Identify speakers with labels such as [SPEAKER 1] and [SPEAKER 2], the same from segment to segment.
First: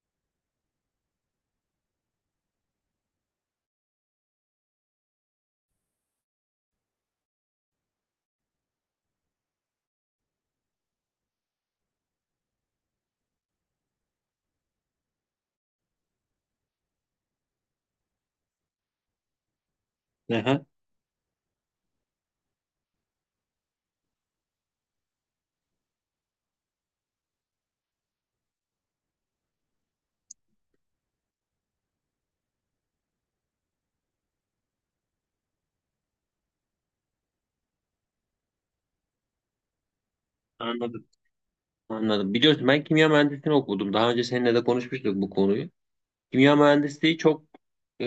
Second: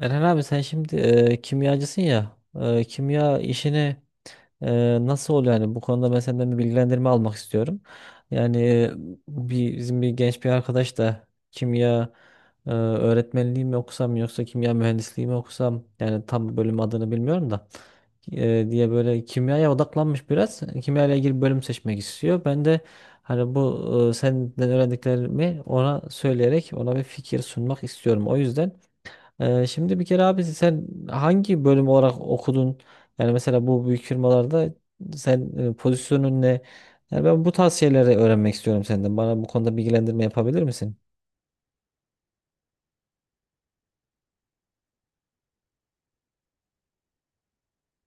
[SPEAKER 1] Eren abi sen şimdi kimyacısın ya kimya işini nasıl oluyor yani bu konuda ben senden bir bilgilendirme almak istiyorum. Yani bir, bizim bir genç bir arkadaş da kimya öğretmenliği mi okusam yoksa kimya mühendisliği mi okusam yani tam bölüm adını bilmiyorum da diye böyle kimyaya odaklanmış biraz.
[SPEAKER 2] Aha,
[SPEAKER 1] Kimya ile ilgili bölüm seçmek istiyor. Ben de hani bu senden öğrendiklerimi ona söyleyerek ona bir fikir sunmak istiyorum. O yüzden şimdi bir kere abi sen hangi bölüm olarak okudun? Yani mesela bu büyük firmalarda sen pozisyonun ne? Yani ben bu tarz şeyleri öğrenmek istiyorum senden. Bana bu konuda bilgilendirme yapabilir misin?
[SPEAKER 2] anladım. Anladım. Biliyorsun ben kimya mühendisliğini okudum. Daha önce seninle de konuşmuştuk bu konuyu. Kimya mühendisliği çok e,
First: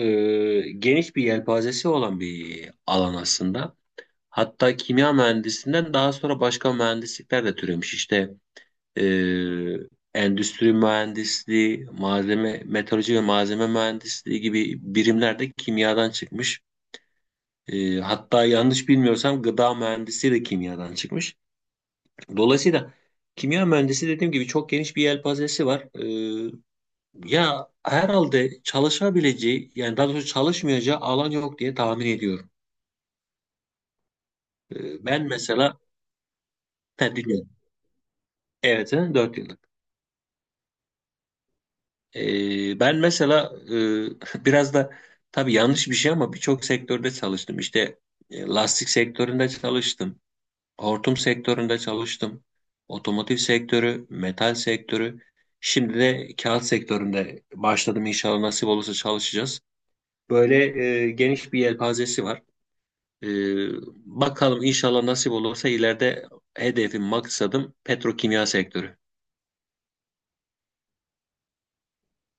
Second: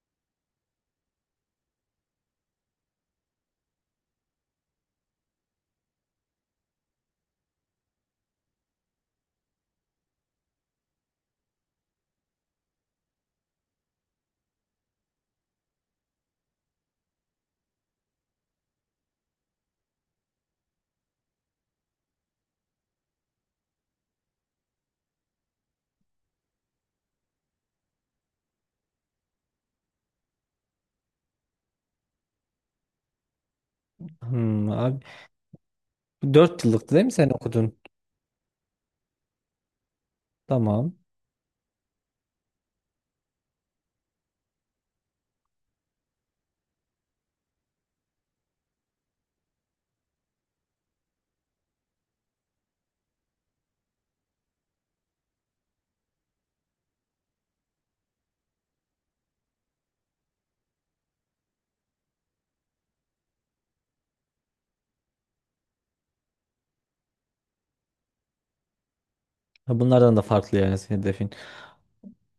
[SPEAKER 2] geniş bir yelpazesi olan bir alan aslında. Hatta kimya mühendisinden daha sonra başka mühendislikler de türemiş. İşte e, endüstri mühendisliği, malzeme, metalurji ve malzeme mühendisliği gibi birimler de kimyadan çıkmış. Hatta yanlış bilmiyorsam gıda mühendisliği de kimyadan çıkmış. Dolayısıyla kimya mühendisi dediğim gibi çok geniş bir yelpazesi var. Ee, Ya herhalde çalışabileceği yani daha doğrusu çalışmayacağı alan yok diye tahmin ediyorum.
[SPEAKER 1] Hmm, abi
[SPEAKER 2] Ben mesela
[SPEAKER 1] 4 yıllıktı değil mi
[SPEAKER 2] ha,
[SPEAKER 1] sen
[SPEAKER 2] dinliyorum.
[SPEAKER 1] okudun?
[SPEAKER 2] Evet, 4 yıllık.
[SPEAKER 1] Tamam.
[SPEAKER 2] Ben mesela biraz da tabii yanlış bir şey ama birçok sektörde çalıştım. İşte lastik sektöründe çalıştım. Hortum sektöründe çalıştım. Otomotiv sektörü, metal sektörü. Şimdi de kağıt sektöründe başladım. İnşallah nasip olursa çalışacağız. Böyle geniş bir yelpazesi var. E, Bakalım inşallah nasip olursa ileride hedefim, maksadım petrokimya sektörü.
[SPEAKER 1] Ha, bunlardan da farklı yani senin hedefin.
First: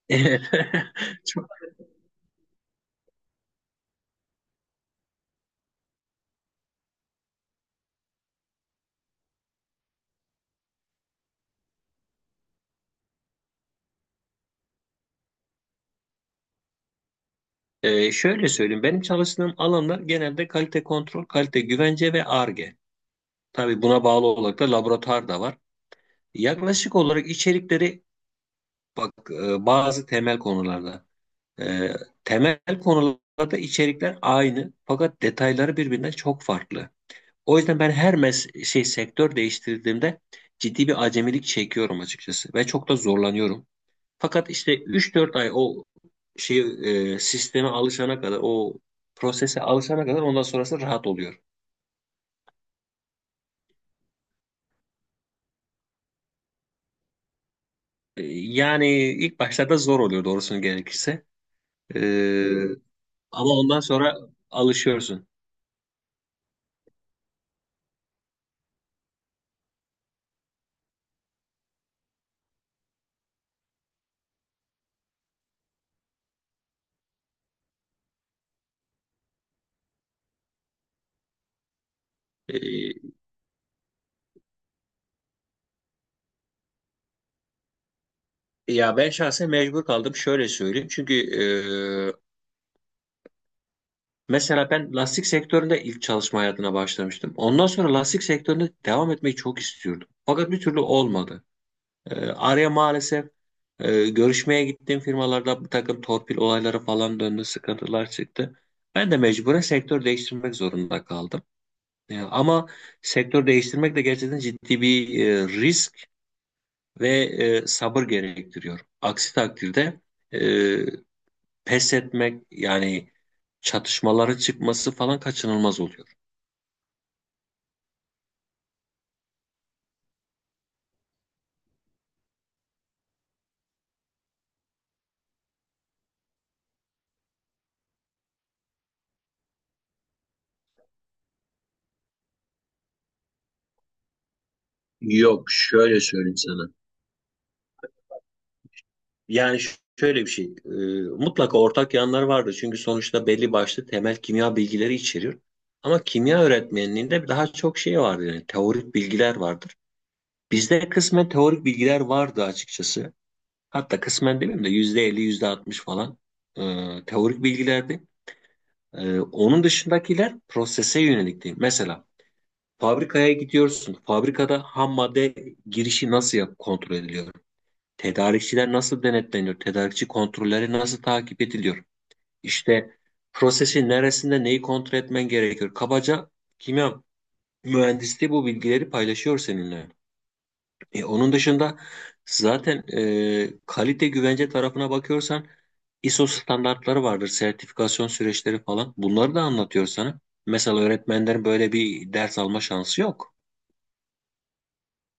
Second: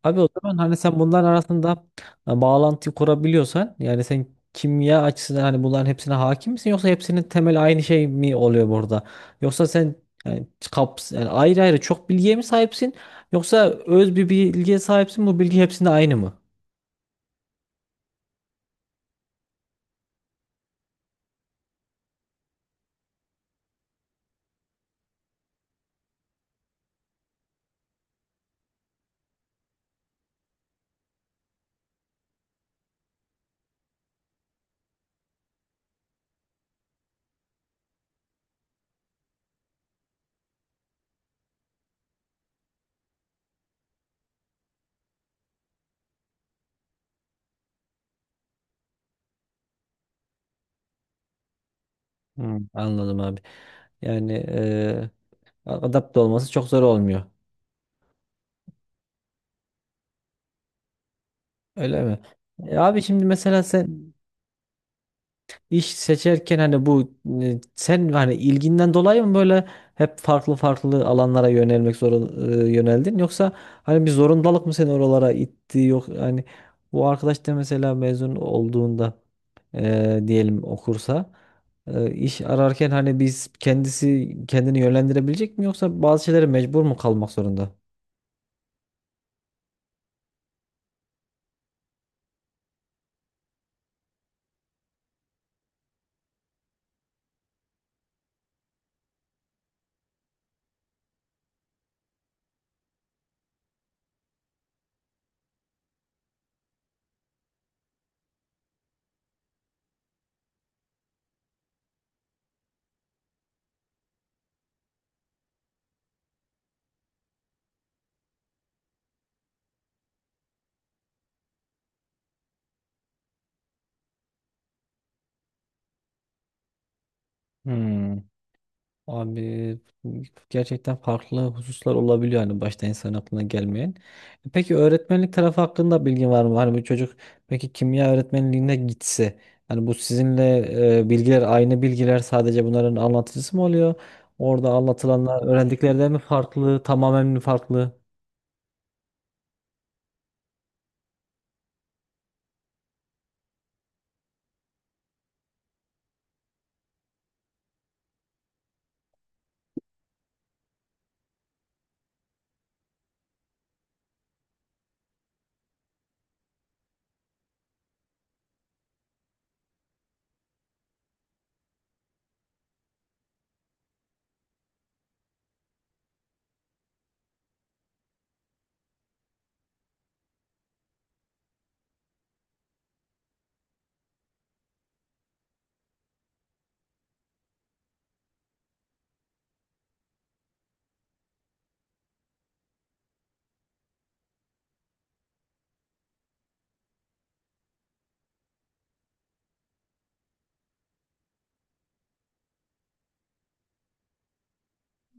[SPEAKER 1] Abi o
[SPEAKER 2] Evet.
[SPEAKER 1] zaman hani sen bunların
[SPEAKER 2] Çok-
[SPEAKER 1] arasında bağlantı kurabiliyorsan yani sen kimya açısından hani bunların hepsine hakim misin yoksa hepsinin temel aynı şey mi oluyor burada? Yoksa sen yani, kaps yani ayrı ayrı çok bilgiye mi sahipsin yoksa öz bir bilgiye sahipsin bu bilgi hepsinde aynı mı?
[SPEAKER 2] Şöyle söyleyeyim. Benim çalıştığım alanlar genelde kalite kontrol, kalite güvence ve Ar-Ge. Tabii buna bağlı olarak da laboratuvar da var. Yaklaşık olarak içerikleri bak, bazı temel e, temel konularda içerikler aynı fakat detayları birbirinden çok farklı. O yüzden ben her mes şey sektör değiştirdiğimde ciddi bir acemilik çekiyorum açıkçası ve çok da zorlanıyorum. Fakat işte üç dört ay şey sisteme alışana kadar, o prosese alışana kadar ondan sonrası rahat oluyor.
[SPEAKER 1] Hmm, anladım abi. Yani adapte olması çok zor olmuyor.
[SPEAKER 2] Yani ilk başlarda zor oluyor doğrusunu gerekirse. E,
[SPEAKER 1] Öyle mi? E, abi şimdi
[SPEAKER 2] Ama
[SPEAKER 1] mesela
[SPEAKER 2] ondan
[SPEAKER 1] sen
[SPEAKER 2] sonra alışıyorsun.
[SPEAKER 1] İş seçerken hani bu sen hani ilginden dolayı mı böyle hep farklı farklı alanlara yönelmek yöneldin yoksa hani bir zorundalık mı seni oralara itti yok hani bu arkadaş da mesela mezun olduğunda diyelim okursa iş ararken
[SPEAKER 2] E,
[SPEAKER 1] hani biz kendisi kendini yönlendirebilecek mi yoksa bazı şeylere mecbur mu kalmak zorunda?
[SPEAKER 2] Ya ben şahsen mecbur kaldım, şöyle söyleyeyim. Çünkü mesela ben lastik sektöründe ilk çalışma hayatına başlamıştım. Ondan sonra lastik sektöründe devam etmeyi çok istiyordum. Fakat bir türlü olmadı. Araya maalesef görüşmeye gittiğim firmalarda bir takım torpil olayları falan döndü, sıkıntılar çıktı. Ben de mecburen sektör değiştirmek zorunda kaldım. Ama sektör değiştirmek de gerçekten ciddi bir risk ve sabır gerektiriyor. Aksi takdirde e, pes etmek yani çatışmaları çıkması falan kaçınılmaz oluyor.
[SPEAKER 1] Abi gerçekten farklı hususlar olabiliyor hani başta insan aklına gelmeyen. E, peki öğretmenlik tarafı hakkında bilgin var mı? Hani bir çocuk peki kimya öğretmenliğine gitse hani bu sizinle bilgiler aynı bilgiler sadece bunların anlatıcısı mı oluyor? Orada
[SPEAKER 2] Yok,
[SPEAKER 1] anlatılanlar
[SPEAKER 2] şöyle
[SPEAKER 1] öğrendiklerden mi
[SPEAKER 2] söyleyeyim sana.
[SPEAKER 1] farklı, tamamen mi farklı?
[SPEAKER 2] Yani şöyle bir şey. Mutlaka ortak yanlar vardır. Çünkü sonuçta belli başlı temel kimya bilgileri içeriyor. Ama kimya öğretmenliğinde daha çok şey vardır. Yani teorik bilgiler vardır. Bizde kısmen teorik bilgiler vardı açıkçası. Hatta kısmen demeyeyim de %50, %60 falan e, teorik bilgilerdi. Onun dışındakiler prosese yönelikti. Mesela fabrikaya gidiyorsun. Fabrikada ham madde girişi kontrol ediliyor? Tedarikçiler nasıl denetleniyor? Tedarikçi kontrolleri nasıl takip ediliyor? İşte prosesin neresinde neyi kontrol etmen gerekiyor? Kabaca kimya mühendisliği bu bilgileri paylaşıyor seninle. Onun dışında zaten kalite güvence tarafına bakıyorsan ISO standartları vardır, sertifikasyon süreçleri falan. Bunları da anlatıyor sana. Mesela öğretmenlerin böyle bir ders alma şansı yok.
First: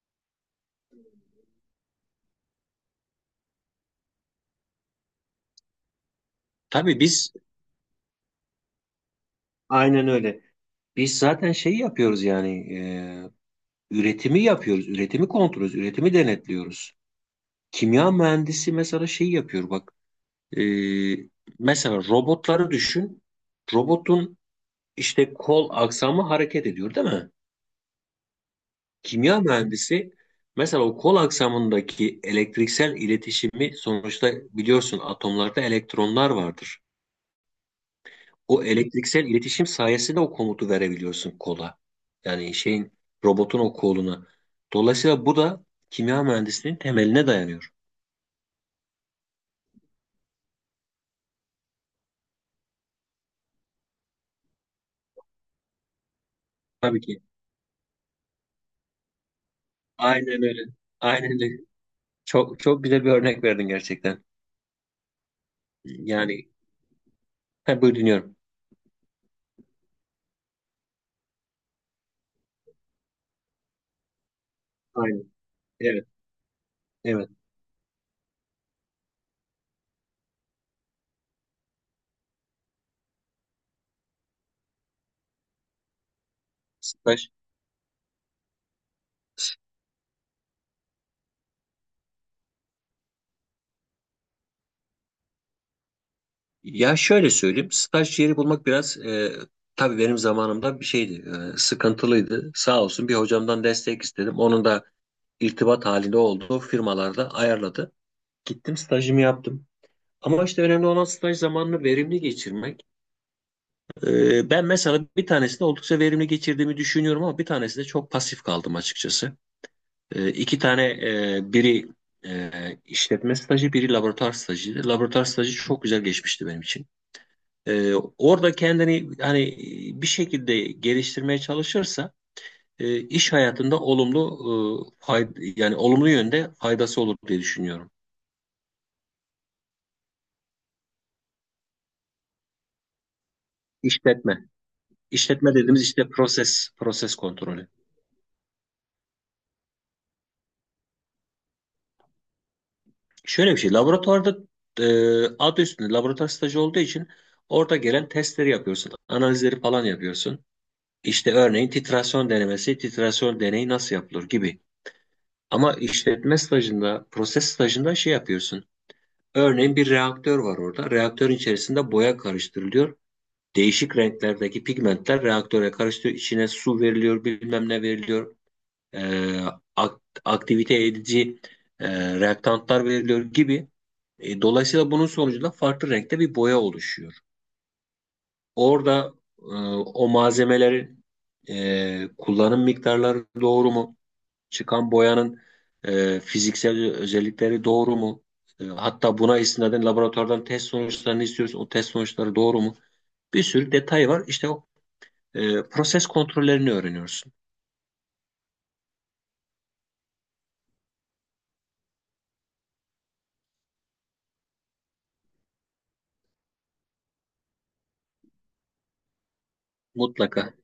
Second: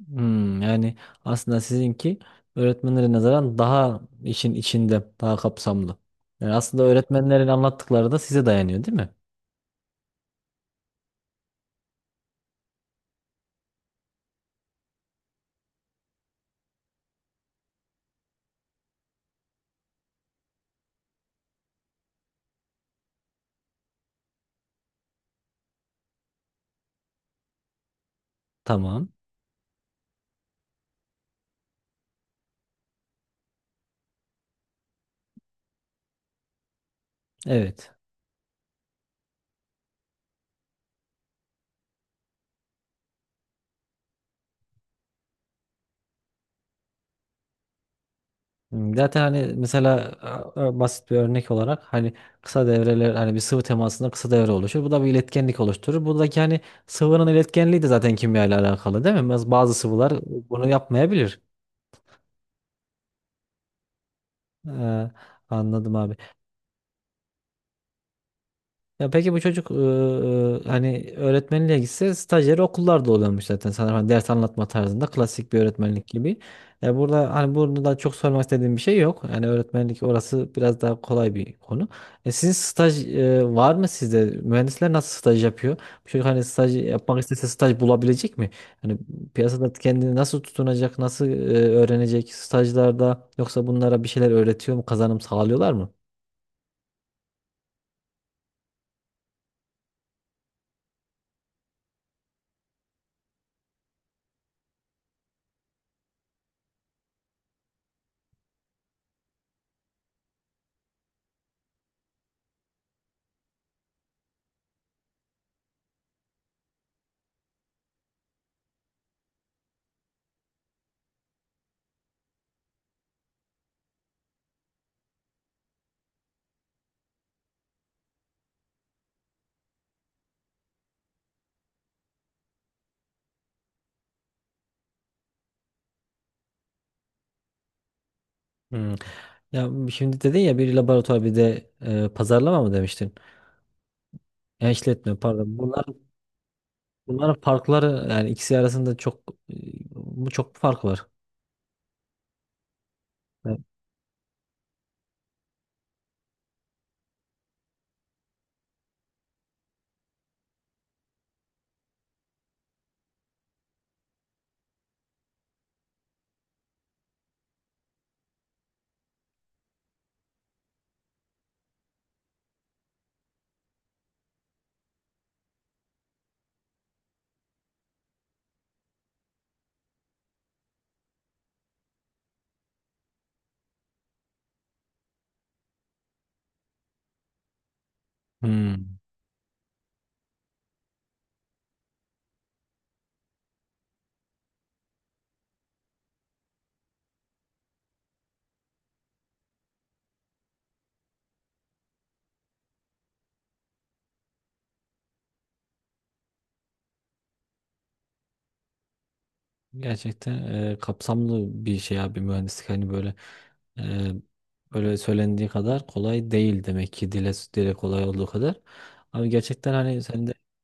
[SPEAKER 1] Hmm, yani aslında sizinki öğretmenlere nazaran daha işin içinde, daha kapsamlı. Yani aslında
[SPEAKER 2] Tabii biz,
[SPEAKER 1] öğretmenlerin anlattıkları da size dayanıyor, değil mi?
[SPEAKER 2] aynen öyle. Biz zaten şeyi yapıyoruz yani üretimi yapıyoruz, üretimi kontrol ediyoruz, üretimi denetliyoruz. Kimya mühendisi mesela şeyi yapıyor bak. e, Mesela robotları düşün. Robotun işte kol aksamı hareket ediyor, değil mi?
[SPEAKER 1] Tamam.
[SPEAKER 2] Kimya mühendisi mesela o kol aksamındaki elektriksel iletişimi, sonuçta biliyorsun atomlarda elektronlar vardır.
[SPEAKER 1] Evet.
[SPEAKER 2] O elektriksel iletişim sayesinde o komutu verebiliyorsun kola. Yani şeyin, robotun o koluna. Dolayısıyla bu da kimya mühendisliğinin temeline dayanıyor.
[SPEAKER 1] Hmm, zaten hani mesela basit bir örnek olarak hani kısa devreler hani bir sıvı temasında kısa devre oluşur. Bu da bir iletkenlik oluşturur. Buradaki hani
[SPEAKER 2] Tabii ki.
[SPEAKER 1] sıvının iletkenliği de zaten kimya ile alakalı değil mi? Bazı sıvılar
[SPEAKER 2] Aynen öyle.
[SPEAKER 1] bunu
[SPEAKER 2] Aynen
[SPEAKER 1] yapmayabilir.
[SPEAKER 2] öyle. Çok çok güzel bir örnek verdin gerçekten.
[SPEAKER 1] Ee, anladım abi.
[SPEAKER 2] Yani ha, buyur dinliyorum.
[SPEAKER 1] Ya peki bu çocuk hani öğretmenliğe gitse stajyer okullarda oluyormuş zaten sanırım hani ders anlatma tarzında
[SPEAKER 2] Aynen.
[SPEAKER 1] klasik bir öğretmenlik
[SPEAKER 2] Evet.
[SPEAKER 1] gibi. Ya
[SPEAKER 2] Evet.
[SPEAKER 1] burada hani burada da çok sormak istediğim bir şey yok. Yani öğretmenlik orası biraz daha kolay bir konu. E, sizin staj var mı sizde? Mühendisler nasıl staj yapıyor? Bu çocuk hani staj yapmak
[SPEAKER 2] Staj.
[SPEAKER 1] istese staj bulabilecek mi? Hani piyasada kendini nasıl tutunacak, nasıl öğrenecek stajlarda yoksa bunlara bir şeyler öğretiyor mu, kazanım sağlıyorlar mı?
[SPEAKER 2] Ya şöyle söyleyeyim. Staj yeri bulmak biraz tabii benim zamanımda bir şeydi. Sıkıntılıydı. Sağ olsun bir hocamdan destek istedim. Onun da irtibat halinde olduğu firmalarda ayarladı. Gittim stajımı yaptım. Ama işte önemli olan staj zamanını verimli geçirmek. Ben mesela bir tanesinde oldukça verimli geçirdiğimi düşünüyorum ama bir tanesinde çok pasif kaldım açıkçası. İki tane biri e, işletme stajı, biri laboratuvar stajıydı. Laboratuvar stajı çok güzel geçmişti benim için. Orada kendini hani bir şekilde geliştirmeye çalışırsa iş hayatında olumlu e, fayda, yani olumlu yönde faydası olur diye düşünüyorum.
[SPEAKER 1] Hmm. Ya şimdi dedin ya bir laboratuvar bir de pazarlama mı demiştin?
[SPEAKER 2] İşletme.
[SPEAKER 1] Ya işletme
[SPEAKER 2] İşletme
[SPEAKER 1] pardon.
[SPEAKER 2] dediğimiz işte proses, proses
[SPEAKER 1] Bunların
[SPEAKER 2] kontrolü.
[SPEAKER 1] farkları yani ikisi arasında çok e, bu çok fark var.
[SPEAKER 2] Şöyle bir
[SPEAKER 1] Evet.
[SPEAKER 2] şey, laboratuvarda e, adı üstünde laboratuvar stajı olduğu için orada gelen testleri yapıyorsun, analizleri falan yapıyorsun. İşte örneğin titrasyon denemesi, titrasyon deneyi nasıl yapılır gibi. Ama işletme stajında, proses stajında şey yapıyorsun. Örneğin bir reaktör var orada. Reaktörün içerisinde boya karıştırılıyor. Değişik renklerdeki pigmentler reaktöre karıştırıyor. İçine su veriliyor, bilmem ne veriliyor. e, aktivite edici reaktantlar veriliyor gibi. Dolayısıyla bunun sonucunda farklı renkte bir boya oluşuyor.
[SPEAKER 1] Hmm.
[SPEAKER 2] Orada e, o malzemelerin kullanım miktarları doğru mu? Çıkan boyanın fiziksel özellikleri doğru mu? Hatta buna istinaden laboratuvardan test sonuçlarını istiyoruz. O test sonuçları doğru mu? Bir sürü detay var. İşte proses kontrollerini öğreniyorsun.
[SPEAKER 1] Gerçekten kapsamlı bir şey abi mühendislik hani böyle e, böyle söylendiği kadar kolay değil demek ki dile dile kolay olduğu kadar. Abi gerçekten hani sen
[SPEAKER 2] Mutlaka.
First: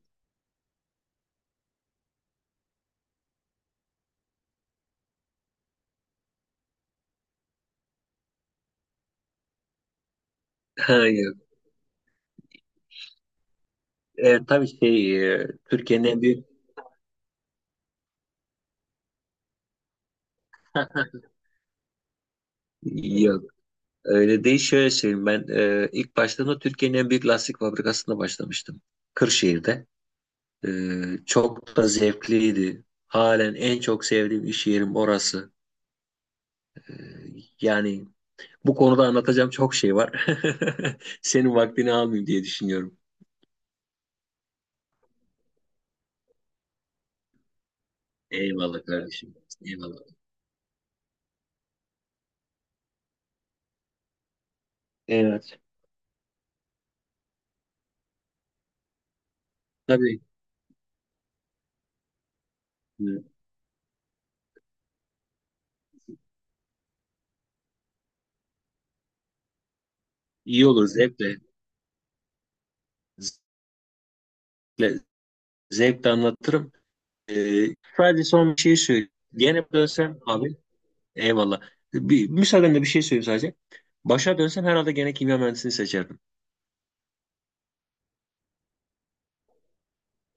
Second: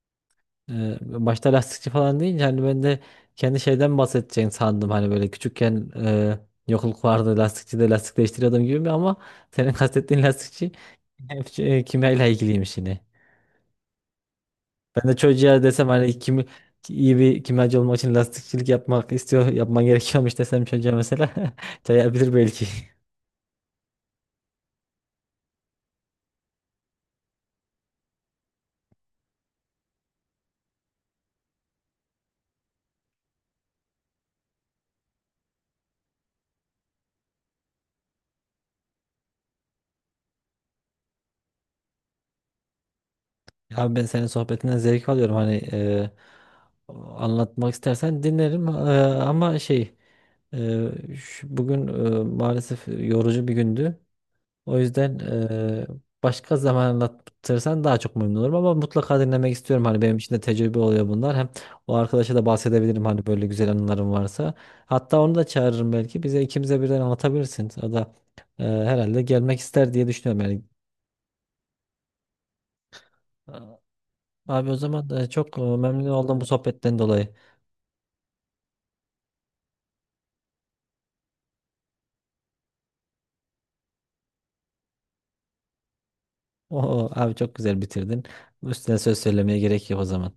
[SPEAKER 1] Başta lastikçi falan deyince hani ben de kendi şeyden bahsedeceğini sandım. Hani böyle küçükken yokluk vardı lastikçi de lastik değiştiriyordum gibi ama senin kastettiğin lastikçi
[SPEAKER 2] Hayır.
[SPEAKER 1] hep şey, kimyayla ilgiliymiş yine.
[SPEAKER 2] Tabii
[SPEAKER 1] Ben de çocuğa desem
[SPEAKER 2] Türkiye'nin
[SPEAKER 1] hani
[SPEAKER 2] en
[SPEAKER 1] kimi,
[SPEAKER 2] büyük
[SPEAKER 1] iyi bir kimyacı olmak için lastikçilik yapmak istiyor, yapman gerekiyormuş desem çocuğa mesela çayabilir belki.
[SPEAKER 2] yok, öyle değil, şöyle söyleyeyim ben ilk başladığımda Türkiye'nin en büyük lastik fabrikasında başlamıştım, Kırşehir'de. E, Çok da zevkliydi, halen en çok sevdiğim iş yerim orası. E, Yani bu konuda anlatacağım çok şey var. Senin vaktini almayayım diye düşünüyorum.
[SPEAKER 1] Abi ben senin sohbetinden zevk alıyorum hani anlatmak istersen dinlerim. E,
[SPEAKER 2] Eyvallah kardeşim,
[SPEAKER 1] ama şey
[SPEAKER 2] eyvallah.
[SPEAKER 1] Ee, bugün maalesef yorucu bir gündü. O yüzden
[SPEAKER 2] Evet,
[SPEAKER 1] e, başka zaman anlatırsan daha çok memnun olurum ama mutlaka dinlemek istiyorum. Hani benim
[SPEAKER 2] tabii.
[SPEAKER 1] için de tecrübe oluyor bunlar. Hem o arkadaşa da bahsedebilirim hani
[SPEAKER 2] e,
[SPEAKER 1] böyle güzel anılarım varsa. Hatta onu da çağırırım belki. Bize ikimize birden anlatabilirsin. O da herhalde gelmek ister diye düşünüyorum yani.
[SPEAKER 2] iyi olur, zevkle.
[SPEAKER 1] Abi o
[SPEAKER 2] Zevkle,
[SPEAKER 1] zaman çok memnun
[SPEAKER 2] zevkle
[SPEAKER 1] oldum bu
[SPEAKER 2] anlatırım.
[SPEAKER 1] sohbetten dolayı.
[SPEAKER 2] Ee, Sadece son bir şey söyleyeyim. Gene dönsem abi, eyvallah. Bir, müsaadenle bir şey söyleyeyim sadece. Başa dönsem herhalde gene kimya mühendisliğini seçerdim.
[SPEAKER 1] Oo, abi çok güzel bitirdin. Üstüne söz söylemeye gerek yok o zaman.